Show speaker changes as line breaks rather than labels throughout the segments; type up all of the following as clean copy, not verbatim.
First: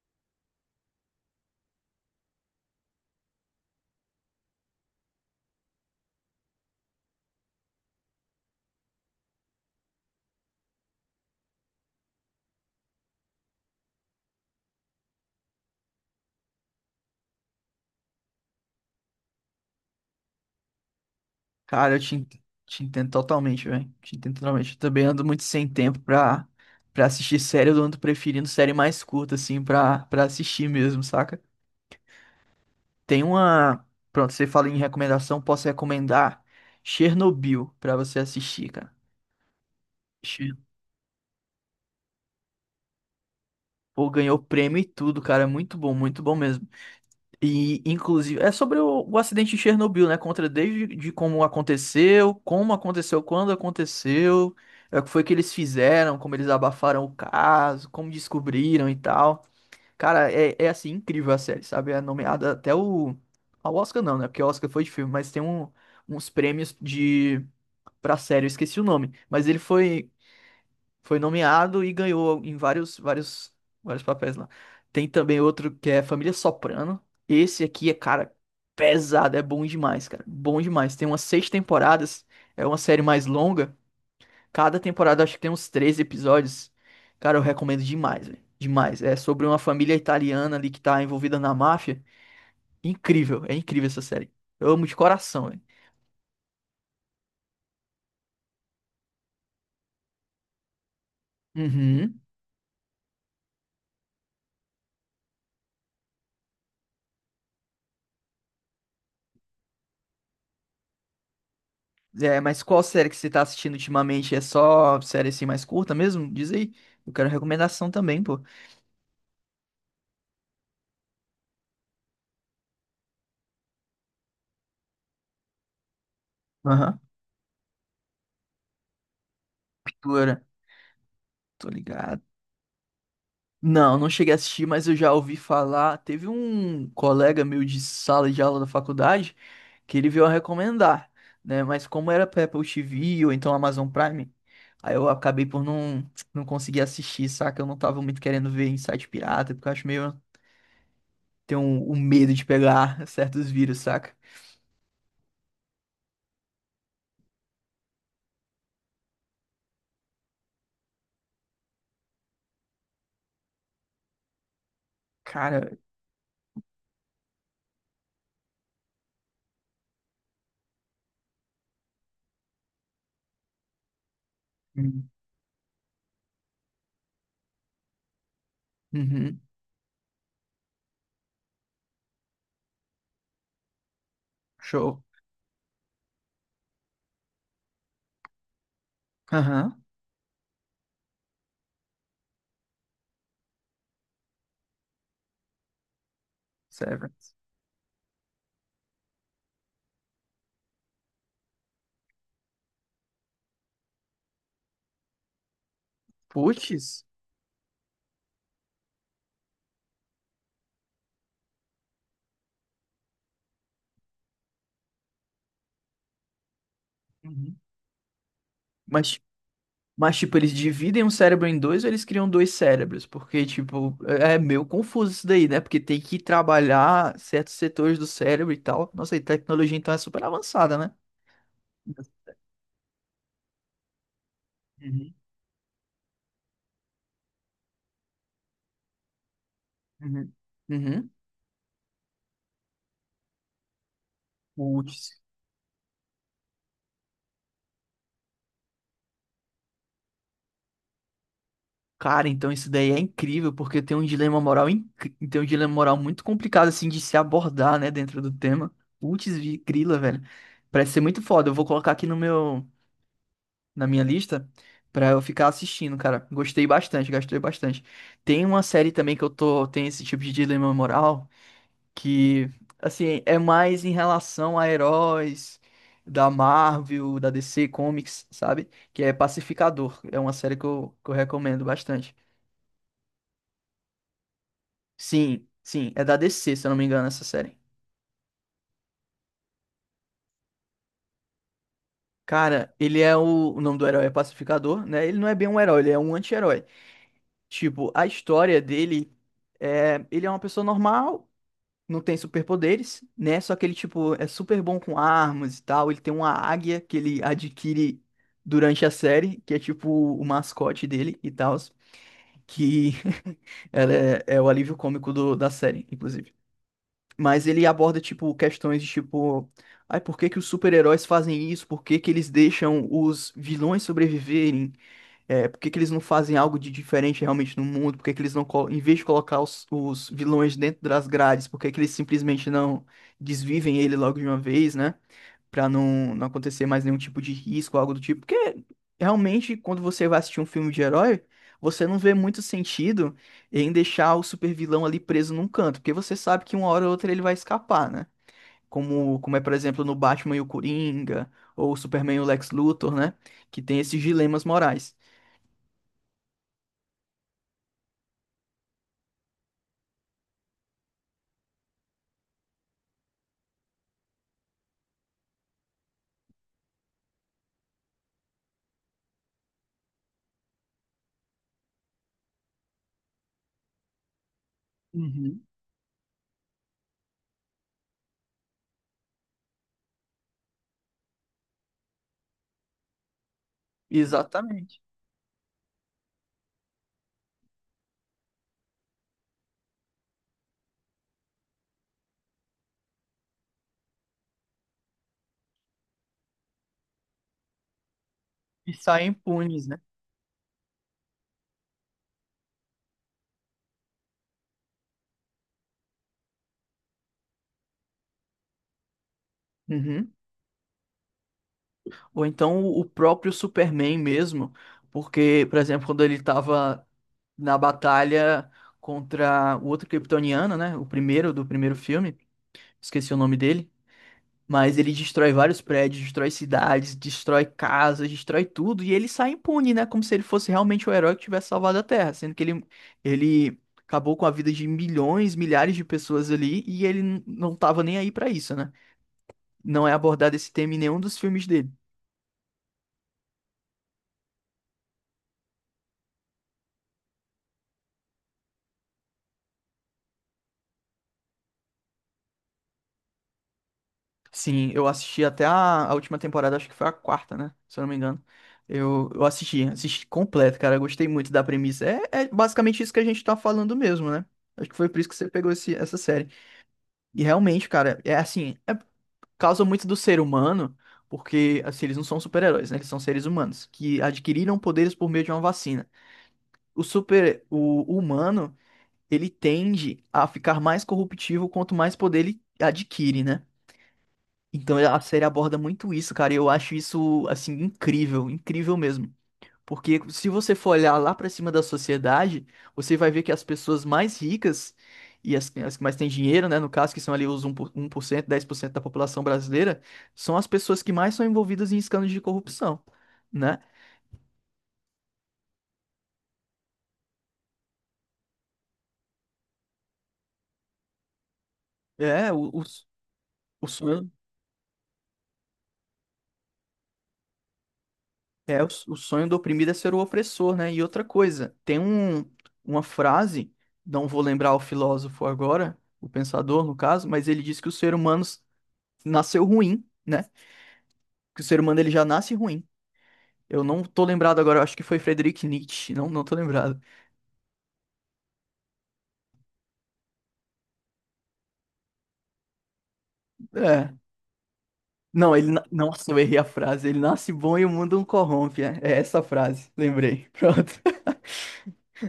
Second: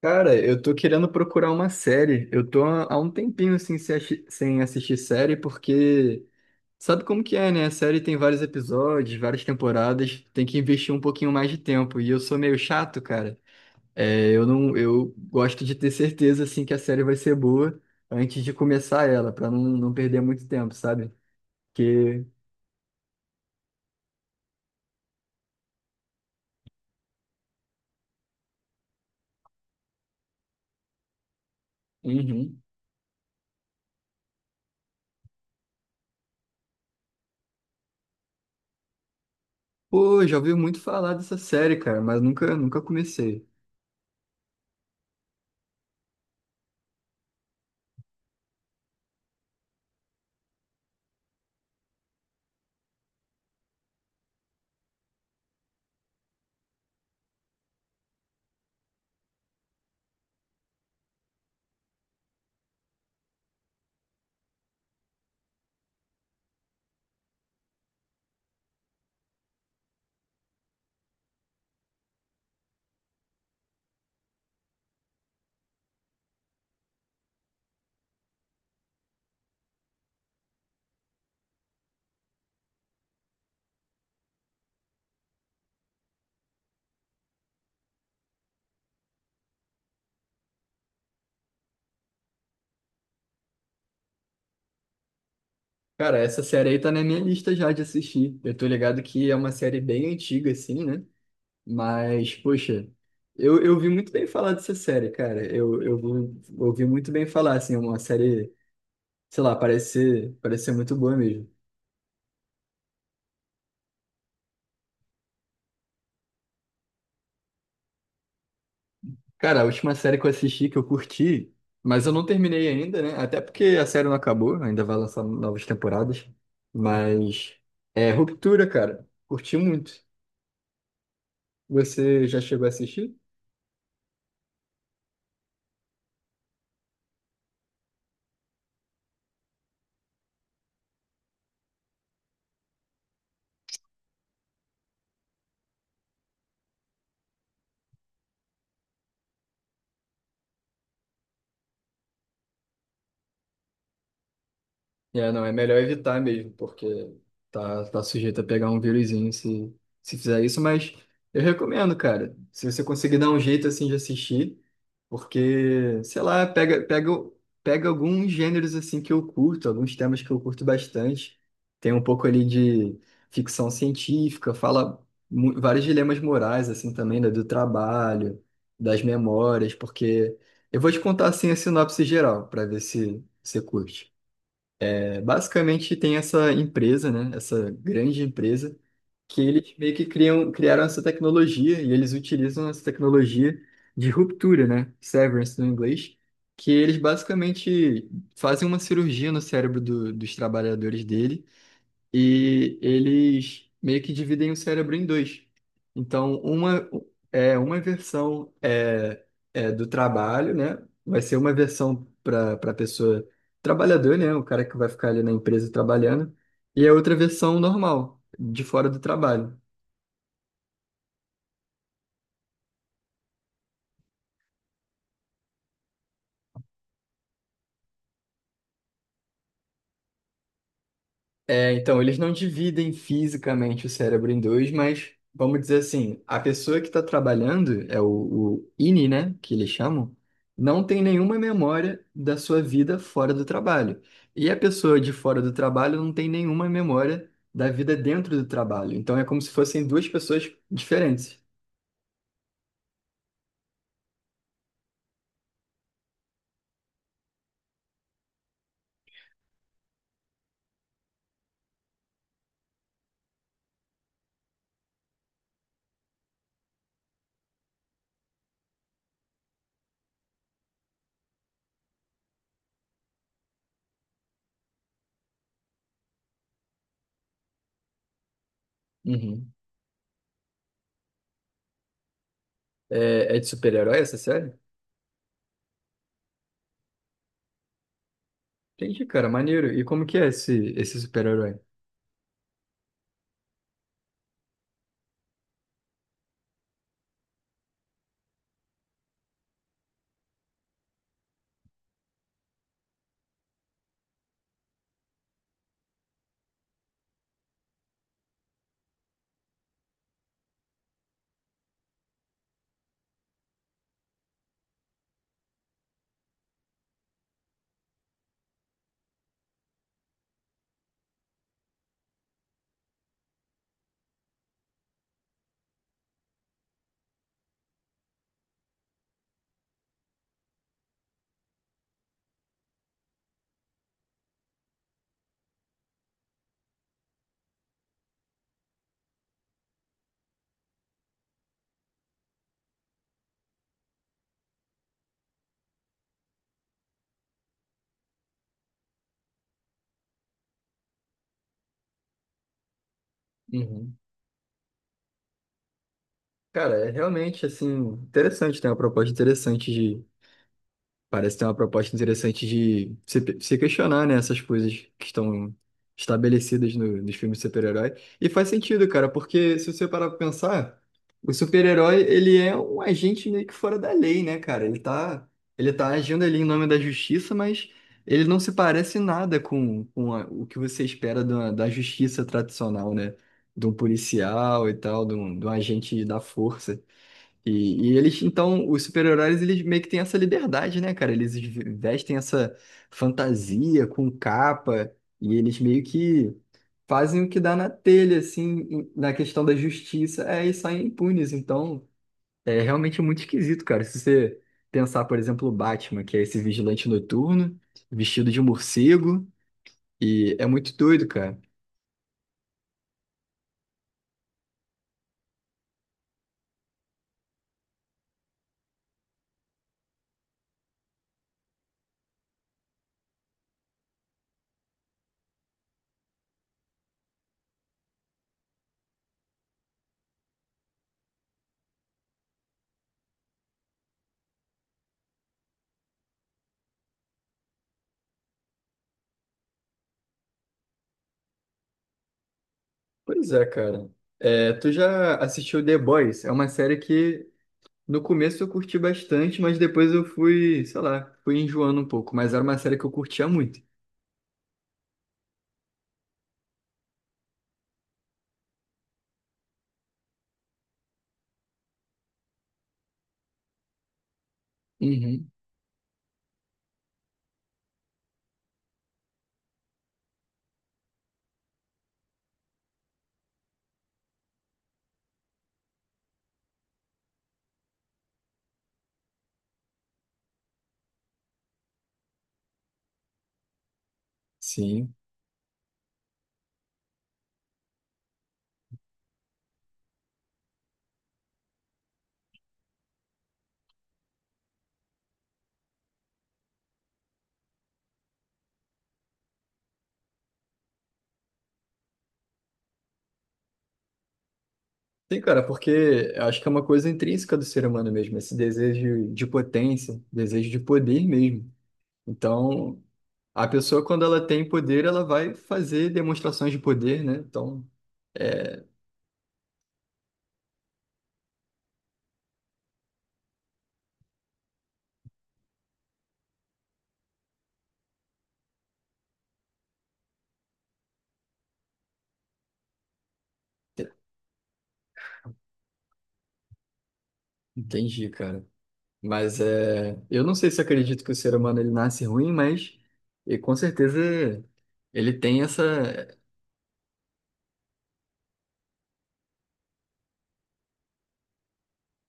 Cara, eu tô querendo procurar uma série. Eu tô há um tempinho assim, sem assistir série, porque sabe como que é, né? A série tem vários episódios, várias temporadas, tem que investir um pouquinho mais de tempo. E eu sou meio chato, cara. É, eu não, Eu gosto de ter certeza assim que a série vai ser boa antes de começar ela, pra não perder muito tempo, sabe?
Cara,
Porque,
te entendo totalmente, velho. Te entendo totalmente. Eu também ando muito sem tempo pra assistir série. Eu ando preferindo série mais curta, assim, pra assistir mesmo, saca?
uhum,
Tem uma. Pronto, você fala em recomendação, posso recomendar Chernobyl pra você assistir, cara.
pô, já ouvi
Che-
muito falar dessa série, cara, mas nunca comecei.
Pô, ganhou prêmio e tudo, cara. É muito bom mesmo. E, inclusive, é sobre o acidente de Chernobyl, né? Contra desde de como aconteceu, quando aconteceu, o que foi que eles fizeram, como eles abafaram o caso, como descobriram e tal. Cara, é assim, incrível a série, sabe? É nomeada até o. Ao Oscar não, né? Porque o Oscar foi de filme, mas tem um, uns prêmios de pra série, eu esqueci o nome. Mas ele foi. Foi nomeado e ganhou em vários, vários, vários papéis lá. Tem também outro que é Família Soprano. Esse aqui é, cara, pesado, é bom demais, cara. Bom demais. Tem umas seis temporadas, é uma série mais longa. Cada temporada acho que tem uns três episódios. Cara, eu recomendo demais, velho. Demais. É sobre uma família italiana ali que tá envolvida na máfia. Incrível, é incrível essa série. Eu amo de coração, velho.
Cara, essa série aí tá na minha lista já de assistir. Eu tô ligado que é uma série bem antiga, assim, né?
Uhum.
Mas, poxa, eu vi muito bem falar dessa série, cara. Eu ouvi muito bem falar, assim, é uma série, sei lá, parece ser muito boa mesmo.
É, mas qual série que você tá assistindo ultimamente? É só série assim mais curta mesmo? Diz aí. Eu quero recomendação também, pô.
Cara, a última série que eu assisti, que eu curti, mas eu não terminei ainda, né? Até porque a série não acabou, ainda vai lançar novas temporadas.
Aham.
Mas, é Ruptura, cara. Curti muito.
Pintura. Tô ligado.
Você já chegou a assistir?
Não, não cheguei a assistir, mas eu já ouvi falar. Teve um colega meu de sala de aula da faculdade que ele veio a recomendar, né? Mas como era pra Apple TV ou então Amazon Prime, aí eu acabei por não, não conseguir assistir, saca? Eu não tava muito querendo ver em site pirata, porque eu acho meio. Tenho um medo de pegar certos vírus, saca?
É, não, é melhor evitar mesmo, porque tá sujeito a pegar um vírusinho se, se fizer isso, mas eu recomendo, cara. Se você conseguir dar um jeito assim de assistir,
Cara.
porque, sei lá, pega alguns gêneros assim que eu curto, alguns temas que eu curto bastante. Tem um pouco ali de ficção científica, vários dilemas morais, assim, também, né, do trabalho, das
Uhum.
memórias, porque eu vou te contar assim a sinopse geral, para ver se você curte.
Show.
É, basicamente tem essa empresa, né? Essa grande empresa que eles
Aham.
meio que criaram essa tecnologia e eles utilizam essa tecnologia de ruptura, né? Severance no inglês, que eles
Severance.
basicamente fazem uma cirurgia no cérebro dos trabalhadores dele e eles meio que dividem o cérebro em dois. Então,
Puts.
uma versão é do trabalho, né? Vai ser uma versão para pessoa trabalhador, né? O cara que vai ficar ali na empresa trabalhando, e a outra
Uhum.
versão normal, de fora do
Mas,
trabalho.
mas, tipo, eles dividem um cérebro em dois ou eles criam dois cérebros? Porque, tipo, é meio confuso isso daí, né? Porque tem que trabalhar certos setores do cérebro e tal. Nossa, e tecnologia então é super avançada, né?
É, então, eles não dividem fisicamente o cérebro em dois, mas
Uhum.
vamos dizer assim, a pessoa que está trabalhando, é o INI, né, que eles chamam,
Uhum.
não tem
Uhum.
nenhuma memória da sua vida fora do trabalho. E a pessoa
Puts.
de fora do trabalho não tem nenhuma memória da vida dentro do trabalho. Então é como se fossem duas pessoas diferentes.
Cara, então isso daí é incrível, porque tem um dilema moral, tem um dilema moral muito complicado, assim, de se abordar, né, dentro do tema. Putz, grila, velho. Parece ser muito foda. Eu vou colocar aqui no meu, na minha lista pra eu ficar assistindo, cara. Gostei bastante, gostei bastante. Tem uma série também que eu tô, tem esse tipo de dilema moral, que, assim, é mais em relação a heróis da Marvel, da DC Comics, sabe? Que é
Uhum.
Pacificador. É uma série que eu recomendo bastante.
É, é de super-herói essa série?
Sim, sim, é da DC, se eu não me engano, essa série.
Entendi, cara, maneiro. E como que é esse super-herói?
Cara, ele é o nome do herói é Pacificador, né? Ele não é bem um herói, ele é um anti-herói. Tipo, a história dele ele é uma pessoa normal, não tem superpoderes, né? Só que ele tipo é super bom com armas e tal, ele tem uma águia que ele adquire durante a série, que é tipo o mascote dele e tal, que ela é o alívio cômico da série, inclusive. Mas ele aborda, tipo, questões de tipo. Ai, por que que os super-heróis fazem isso? Por que que eles deixam os vilões sobreviverem? É, por que que eles não fazem algo de diferente realmente no mundo? Por que que eles não, em vez de colocar os vilões dentro das grades, por que que eles simplesmente não desvivem ele logo de uma vez, né? Pra não, não acontecer mais nenhum tipo de risco, algo do tipo. Porque realmente, quando você vai assistir um filme de herói, você não vê muito sentido em deixar o supervilão ali preso num canto, porque você sabe que uma hora ou outra ele vai escapar, né? Por exemplo, no Batman e o Coringa, ou o Superman e o Lex Luthor, né? Que tem
Uhum.
esses dilemas morais.
Cara, é realmente assim, interessante, tem uma proposta interessante de. Parece ter uma proposta interessante de se questionar, né, essas coisas que estão estabelecidas nos filmes de super-herói. E faz sentido, cara, porque se você parar pra pensar, o super-herói, ele é um agente meio que fora da lei, né, cara?
Uhum.
Ele tá agindo ali em nome da justiça, mas ele não se parece nada com a o que você espera da justiça tradicional, né? De um policial e
Exatamente.
tal, de um agente da força. E eles, então, os super-heróis, eles meio que têm essa liberdade, né, cara? Vestem essa fantasia com capa e eles meio que fazem o que dá na telha, assim,
E
em-
saem
na questão da
impunes, né?
justiça, é, e saem impunes. Então, é realmente muito esquisito, cara. Se você pensar, por exemplo, o Batman, que é esse vigilante noturno, vestido de morcego,
Uhum.
e é muito doido, cara.
Ou então o próprio Superman mesmo, porque, por exemplo, quando ele tava na batalha contra o outro kryptoniano, né? O primeiro do primeiro filme, esqueci o nome dele, mas ele destrói vários prédios, destrói cidades, destrói casas, destrói tudo e ele sai impune, né? Como se ele fosse realmente o herói que tivesse salvado a Terra, sendo que ele acabou com a vida de milhões, milhares de pessoas ali e ele não tava nem aí pra isso, né? Não é abordado esse tema em nenhum dos filmes dele.
Pois é, cara. É, tu já assistiu The Boys? É uma série que no começo eu curti bastante, mas depois eu fui, sei lá, fui enjoando um pouco. Mas era uma série que eu curtia muito.
Sim, eu assisti até a última temporada, acho que foi a 4ª, né? Se eu não me engano. Eu assisti, assisti completo, cara. Eu Gostei muito da premissa. É, é basicamente isso que a gente tá falando mesmo, né? Acho que foi por isso que você
Uhum.
pegou essa série. E realmente, cara, é assim, é causa muito do ser humano, porque assim, eles não são super-heróis, né? Eles são seres humanos que adquiriram poderes por meio de uma vacina. O humano, ele tende a ficar mais corruptível quanto mais poder ele adquire, né? Então
Sim.
a série aborda muito isso, cara, e eu acho isso, assim, incrível, incrível mesmo. Porque se você for olhar lá pra cima da sociedade, você vai ver que as pessoas mais ricas as que mais têm dinheiro, né, no caso, que são ali os um por 1%, 10% da população brasileira, são as pessoas que mais são envolvidas em escândalos de corrupção, né?
Sim, cara, porque eu acho que é uma coisa intrínseca do ser humano mesmo, esse desejo de potência, desejo de poder mesmo.
É, o-
Então,
os,
a
os,
pessoa, quando ela tem poder, ela vai fazer demonstrações de poder, né? Então,
O sonho do oprimido é ser o opressor, né? E outra coisa, tem um, uma frase, não vou lembrar o filósofo agora, o pensador no caso, mas ele diz que o ser humano nasceu ruim, né? Que o ser humano ele já nasce ruim. Eu não tô lembrado agora, eu acho que foi Friedrich Nietzsche, não, não tô lembrado.
entendi, cara. Mas é, eu não sei se acredito que o ser humano ele nasce ruim, mas e com
É.
certeza ele
Não,
tem
ele.
essa.
Nossa, eu errei a frase. Ele nasce bom e o mundo o corrompe. É, é essa a frase, lembrei. Pronto.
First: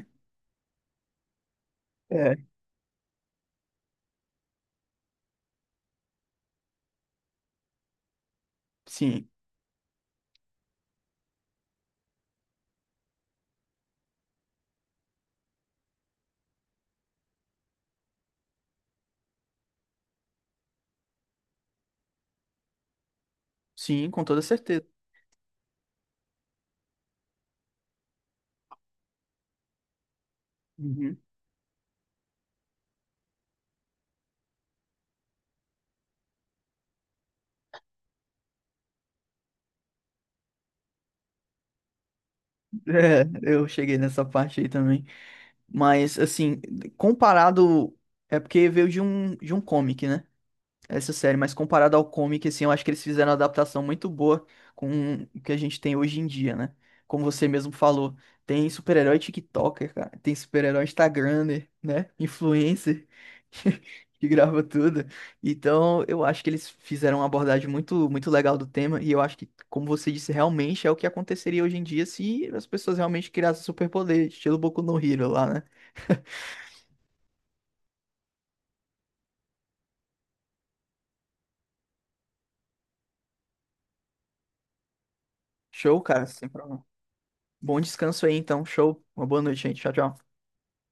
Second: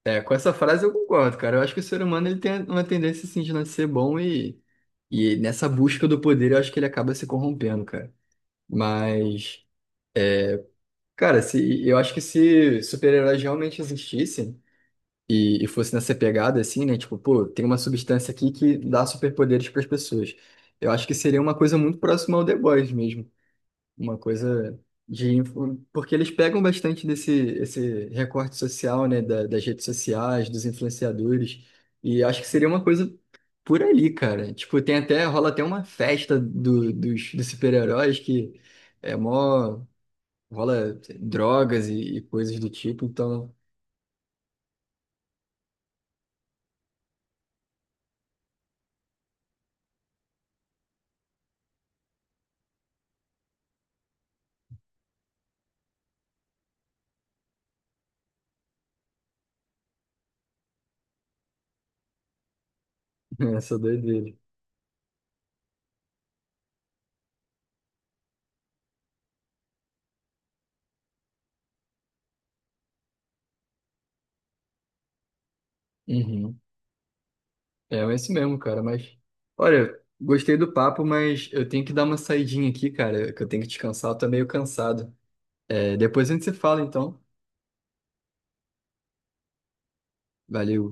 É, com essa frase eu concordo, cara. Eu acho que o ser humano
É,
ele tem uma tendência assim de não ser bom e nessa busca do poder eu acho que ele acaba se corrompendo, cara.
sim,
Mas, cara, se, eu acho que se super-heróis realmente existissem e fosse nessa pegada assim, né? Tipo, pô, tem uma substância aqui que dá superpoderes para as pessoas. Eu acho que seria uma coisa muito próxima ao The Boys mesmo,
sim,
uma
com toda
coisa
certeza.
de influ... porque eles pegam bastante desse esse recorte social, né, da- das redes sociais, dos
Uhum.
influenciadores, e acho que seria uma coisa por ali, cara. Tipo, tem até rola até uma festa dos super-heróis que é mó rola drogas e coisas do tipo,
É,
então
eu cheguei nessa parte aí também. Mas, assim, comparado. É porque veio de um comic, né? Essa série, mas comparado ao comic, assim, eu acho que eles fizeram uma adaptação muito boa com o que a gente tem hoje em dia, né? Como você mesmo falou, tem super-herói TikToker, cara, tem super-herói Instagramer, né? Influencer,
essa
que
doideira.
grava tudo. Então, eu acho que eles fizeram uma abordagem muito, muito legal do tema, e eu acho que, como você disse, realmente é o que aconteceria hoje em dia se as pessoas realmente criassem superpoder, estilo Boku no Hero lá, né?
Uhum. É, é isso mesmo, cara, mas olha, gostei do papo, mas eu tenho que dar uma saidinha aqui, cara, que eu tenho que descansar, eu tô meio cansado. É,
Show, cara,
depois a gente
sem
se fala,
problema.
então.
Bom descanso aí, então. Show. Uma boa noite, gente. Tchau, tchau.
Valeu.